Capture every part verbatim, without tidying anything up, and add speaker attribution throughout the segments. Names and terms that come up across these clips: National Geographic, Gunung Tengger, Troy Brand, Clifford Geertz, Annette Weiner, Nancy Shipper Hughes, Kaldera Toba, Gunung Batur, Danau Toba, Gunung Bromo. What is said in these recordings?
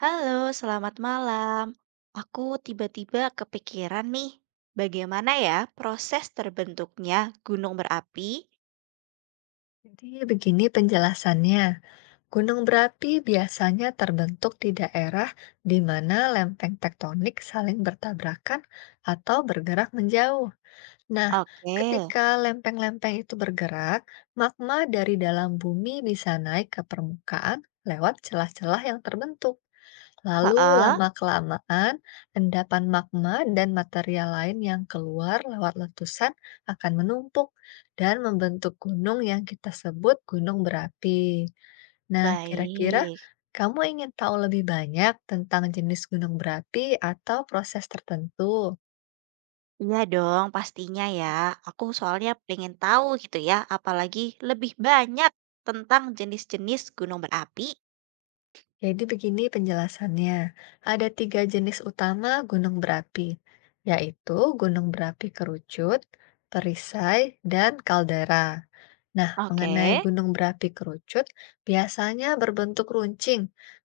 Speaker 1: Halo, selamat malam. Aku tiba-tiba kepikiran nih, bagaimana ya proses terbentuknya gunung berapi?
Speaker 2: Jadi begini penjelasannya, gunung berapi biasanya terbentuk di daerah di mana lempeng tektonik saling bertabrakan atau bergerak menjauh. Nah,
Speaker 1: Oke,
Speaker 2: ketika lempeng-lempeng itu bergerak, magma dari dalam bumi bisa naik ke permukaan lewat celah-celah yang terbentuk. Lalu
Speaker 1: heeh,
Speaker 2: lama-kelamaan, endapan magma dan material lain yang keluar lewat letusan akan menumpuk dan membentuk gunung yang kita sebut gunung berapi. Nah, kira-kira
Speaker 1: baik.
Speaker 2: kamu ingin tahu lebih banyak tentang jenis gunung berapi atau proses tertentu?
Speaker 1: Iya dong, pastinya ya. Aku soalnya pengen tahu gitu ya, apalagi lebih banyak tentang jenis-jenis gunung berapi.
Speaker 2: Jadi begini penjelasannya. Ada tiga jenis utama gunung berapi, yaitu gunung berapi kerucut, perisai, dan kaldera. Nah,
Speaker 1: Oke,
Speaker 2: mengenai gunung berapi kerucut, biasanya berbentuk runcing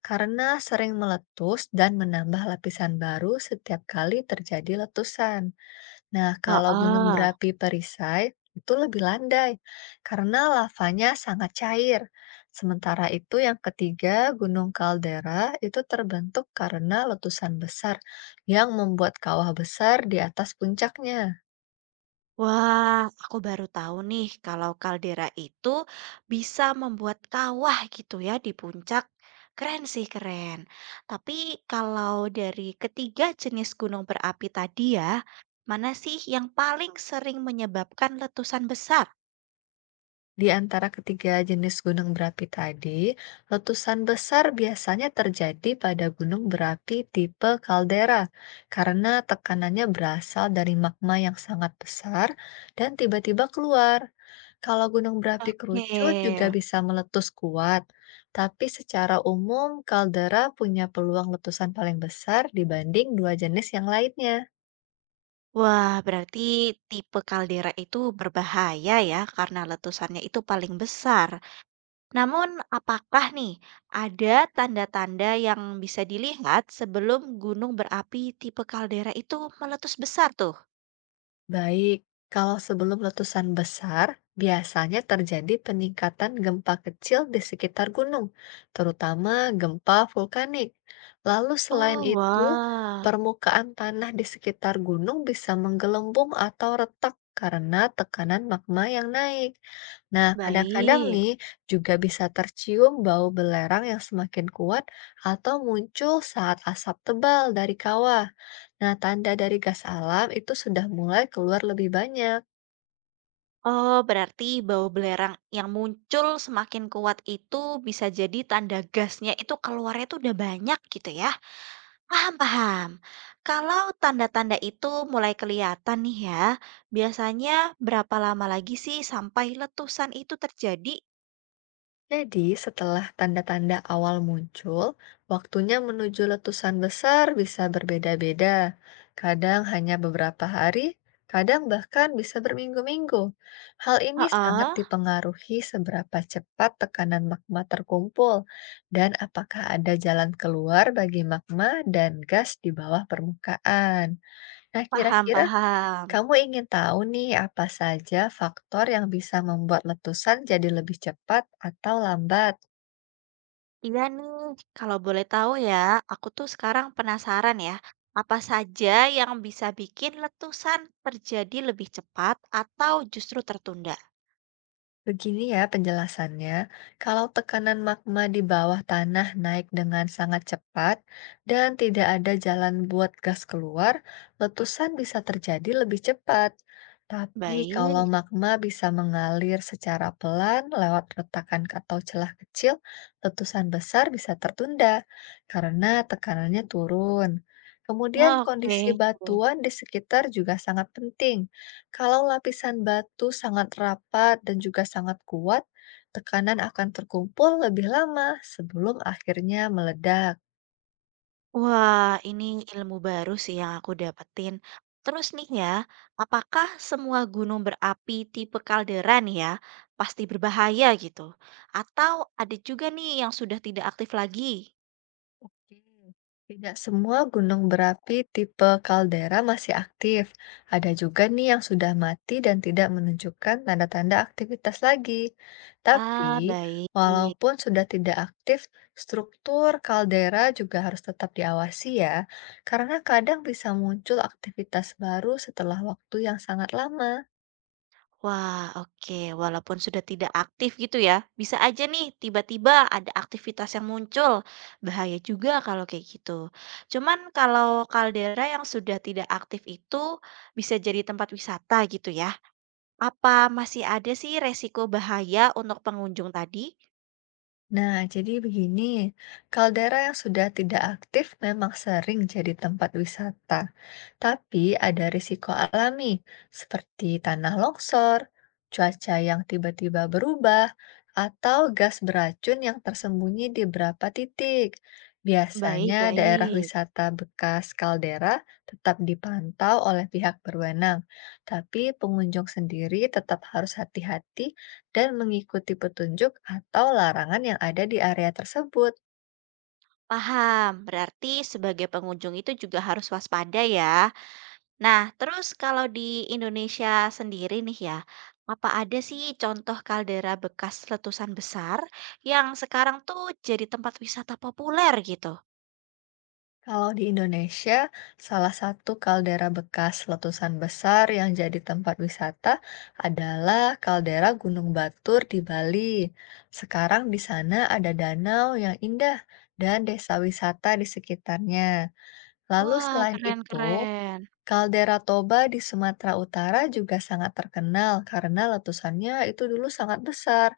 Speaker 2: karena sering meletus dan menambah lapisan baru setiap kali terjadi letusan. Nah, kalau gunung
Speaker 1: heeh.
Speaker 2: berapi perisai, itu lebih landai karena lavanya sangat cair. Sementara itu, yang ketiga, gunung kaldera itu terbentuk karena letusan besar yang membuat kawah besar di atas puncaknya.
Speaker 1: Wah, aku baru tahu nih kalau kaldera itu bisa membuat kawah gitu ya di puncak. Keren sih, keren. Tapi kalau dari ketiga jenis gunung berapi tadi ya, mana sih yang paling sering menyebabkan letusan besar?
Speaker 2: Di antara ketiga jenis gunung berapi tadi, letusan besar biasanya terjadi pada gunung berapi tipe kaldera karena tekanannya berasal dari magma yang sangat besar dan tiba-tiba keluar. Kalau gunung berapi
Speaker 1: Oke.
Speaker 2: kerucut juga bisa meletus kuat, tapi secara umum kaldera punya peluang letusan paling besar dibanding dua jenis yang lainnya.
Speaker 1: Wah, berarti tipe kaldera itu berbahaya ya karena letusannya itu paling besar. Namun, apakah nih ada tanda-tanda yang bisa dilihat sebelum gunung berapi tipe kaldera itu meletus besar tuh?
Speaker 2: Baik, kalau sebelum letusan besar, biasanya terjadi peningkatan gempa kecil di sekitar gunung, terutama gempa vulkanik. Lalu selain
Speaker 1: Oh,
Speaker 2: itu,
Speaker 1: wah,
Speaker 2: permukaan tanah di sekitar gunung bisa menggelembung atau retak karena tekanan magma yang naik. Nah, kadang-kadang
Speaker 1: baik.
Speaker 2: nih juga bisa tercium bau belerang yang semakin kuat atau muncul saat asap tebal dari kawah. Nah, tanda dari gas alam itu sudah mulai keluar lebih banyak.
Speaker 1: Oh, berarti bau belerang yang muncul semakin kuat itu bisa jadi tanda gasnya itu keluarnya tuh udah banyak gitu ya. Paham, paham. Kalau tanda-tanda itu mulai kelihatan nih ya, biasanya berapa lama lagi sih sampai letusan itu terjadi?
Speaker 2: Jadi, setelah tanda-tanda awal muncul, waktunya menuju letusan besar bisa berbeda-beda. Kadang hanya beberapa hari, kadang bahkan bisa berminggu-minggu. Hal ini sangat
Speaker 1: Heeh.
Speaker 2: dipengaruhi seberapa cepat tekanan magma terkumpul dan apakah ada jalan keluar bagi magma dan gas di bawah permukaan. Nah,
Speaker 1: Paham,
Speaker 2: kira-kira
Speaker 1: paham.
Speaker 2: kamu ingin tahu nih apa saja faktor yang bisa membuat letusan jadi lebih cepat atau lambat?
Speaker 1: Iya nih, kalau boleh tahu ya, aku tuh sekarang penasaran ya, apa saja yang bisa bikin letusan terjadi lebih cepat atau justru tertunda?
Speaker 2: Begini ya penjelasannya, kalau tekanan magma di bawah tanah naik dengan sangat cepat dan tidak ada jalan buat gas keluar, letusan bisa terjadi lebih cepat. Tapi kalau
Speaker 1: Baik,
Speaker 2: magma bisa mengalir secara pelan lewat retakan atau celah kecil, letusan besar bisa tertunda karena tekanannya turun. Kemudian kondisi
Speaker 1: oke.
Speaker 2: batuan di sekitar juga sangat penting. Kalau lapisan batu sangat rapat dan juga sangat kuat, tekanan akan terkumpul lebih lama sebelum akhirnya meledak.
Speaker 1: Wah, ini ilmu baru sih yang aku dapetin. Terus nih ya, apakah semua gunung berapi tipe kaldera nih ya, pasti berbahaya gitu? Atau ada juga nih yang sudah tidak aktif lagi?
Speaker 2: Oke, tidak semua gunung berapi tipe kaldera masih aktif. Ada juga nih yang sudah mati dan tidak menunjukkan tanda-tanda aktivitas lagi. Tapi,
Speaker 1: Ah, baik.
Speaker 2: walaupun sudah tidak aktif, struktur kaldera juga harus tetap diawasi ya, karena kadang bisa muncul aktivitas baru setelah waktu yang sangat lama.
Speaker 1: Wah, oke. Walaupun sudah tidak aktif gitu ya, bisa aja nih tiba-tiba ada aktivitas yang muncul. Bahaya juga kalau kayak gitu. Cuman kalau kaldera yang sudah tidak aktif itu bisa jadi tempat wisata gitu ya. Apa masih ada sih resiko bahaya untuk pengunjung tadi?
Speaker 2: Nah, jadi begini, kaldera yang sudah tidak aktif memang sering jadi tempat wisata, tapi ada risiko alami seperti tanah longsor, cuaca yang tiba-tiba berubah, atau gas beracun yang tersembunyi di beberapa titik.
Speaker 1: Baik,
Speaker 2: Biasanya daerah
Speaker 1: baik.
Speaker 2: wisata bekas kaldera tetap dipantau oleh pihak berwenang, tapi pengunjung sendiri tetap harus hati-hati dan mengikuti petunjuk atau larangan yang ada di area tersebut.
Speaker 1: Paham. Berarti sebagai pengunjung itu juga harus waspada ya. Nah, terus kalau di Indonesia sendiri nih ya, apa ada sih contoh kaldera bekas letusan besar yang sekarang tuh jadi tempat wisata populer gitu?
Speaker 2: Kalau di Indonesia, salah satu kaldera bekas letusan besar yang jadi tempat wisata adalah kaldera Gunung Batur di Bali. Sekarang di sana ada danau yang indah dan desa wisata di sekitarnya. Lalu
Speaker 1: Wah,
Speaker 2: selain itu,
Speaker 1: keren-keren.
Speaker 2: kaldera Toba di Sumatera Utara juga sangat terkenal karena letusannya itu dulu sangat besar.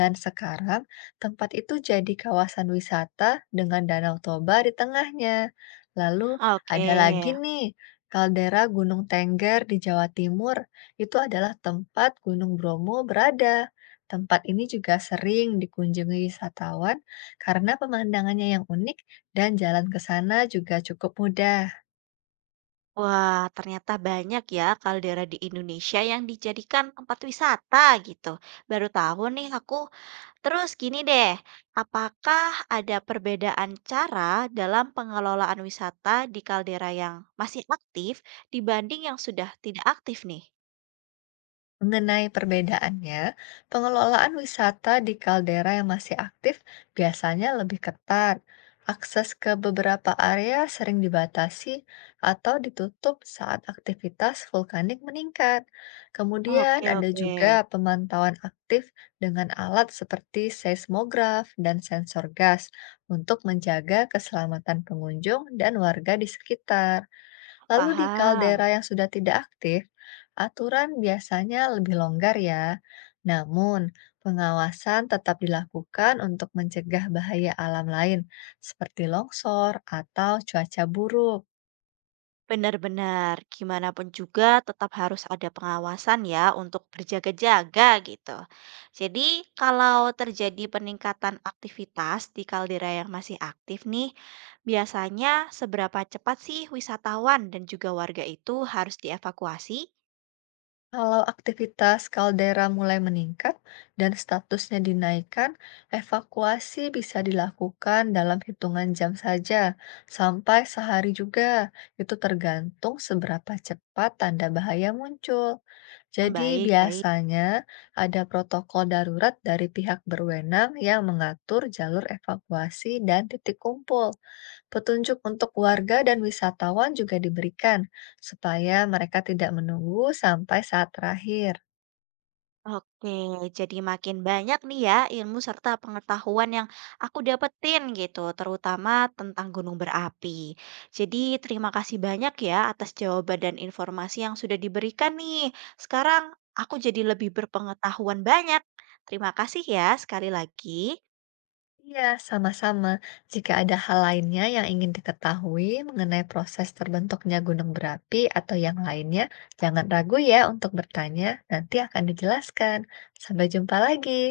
Speaker 2: Dan sekarang, tempat itu jadi kawasan wisata dengan Danau Toba di tengahnya. Lalu
Speaker 1: Oke.
Speaker 2: ada lagi nih, kaldera Gunung Tengger di Jawa Timur. Itu adalah tempat Gunung Bromo berada. Tempat ini juga sering dikunjungi wisatawan karena pemandangannya yang unik dan jalan ke sana juga cukup mudah.
Speaker 1: Wah, ternyata banyak ya kaldera di Indonesia yang dijadikan tempat wisata gitu. Baru tahu nih aku. Terus gini deh, apakah ada perbedaan cara dalam pengelolaan wisata di kaldera yang masih aktif dibanding yang sudah tidak aktif nih?
Speaker 2: Mengenai perbedaannya, pengelolaan wisata di kaldera yang masih aktif biasanya lebih ketat. Akses ke beberapa area sering dibatasi atau ditutup saat aktivitas vulkanik meningkat. Kemudian
Speaker 1: Oke,
Speaker 2: ada
Speaker 1: oke,
Speaker 2: juga pemantauan aktif dengan alat seperti seismograf dan sensor gas untuk menjaga keselamatan pengunjung dan warga di sekitar. Lalu di kaldera
Speaker 1: paham.
Speaker 2: yang sudah tidak aktif, aturan biasanya lebih longgar ya. Namun, pengawasan tetap dilakukan untuk mencegah bahaya alam lain seperti longsor atau cuaca buruk.
Speaker 1: Benar-benar, gimana pun juga tetap harus ada pengawasan ya untuk berjaga-jaga gitu. Jadi kalau terjadi peningkatan aktivitas di kaldera yang masih aktif nih, biasanya seberapa cepat sih wisatawan dan juga warga itu harus dievakuasi?
Speaker 2: Kalau aktivitas kaldera mulai meningkat dan statusnya dinaikkan, evakuasi bisa dilakukan dalam hitungan jam saja, sampai sehari juga. Itu tergantung seberapa cepat tanda bahaya muncul. Jadi
Speaker 1: Baik, baik.
Speaker 2: biasanya ada protokol darurat dari pihak berwenang yang mengatur jalur evakuasi dan titik kumpul. Petunjuk untuk warga dan wisatawan juga diberikan, supaya mereka tidak menunggu sampai saat terakhir.
Speaker 1: Oke, jadi makin banyak nih ya ilmu serta pengetahuan yang aku dapetin gitu, terutama tentang gunung berapi. Jadi terima kasih banyak ya atas jawaban dan informasi yang sudah diberikan nih. Sekarang aku jadi lebih berpengetahuan banyak. Terima kasih ya sekali lagi.
Speaker 2: Iya, sama-sama. Jika ada hal lainnya yang ingin diketahui mengenai proses terbentuknya gunung berapi atau yang lainnya, jangan ragu ya untuk bertanya, nanti akan dijelaskan. Sampai jumpa lagi.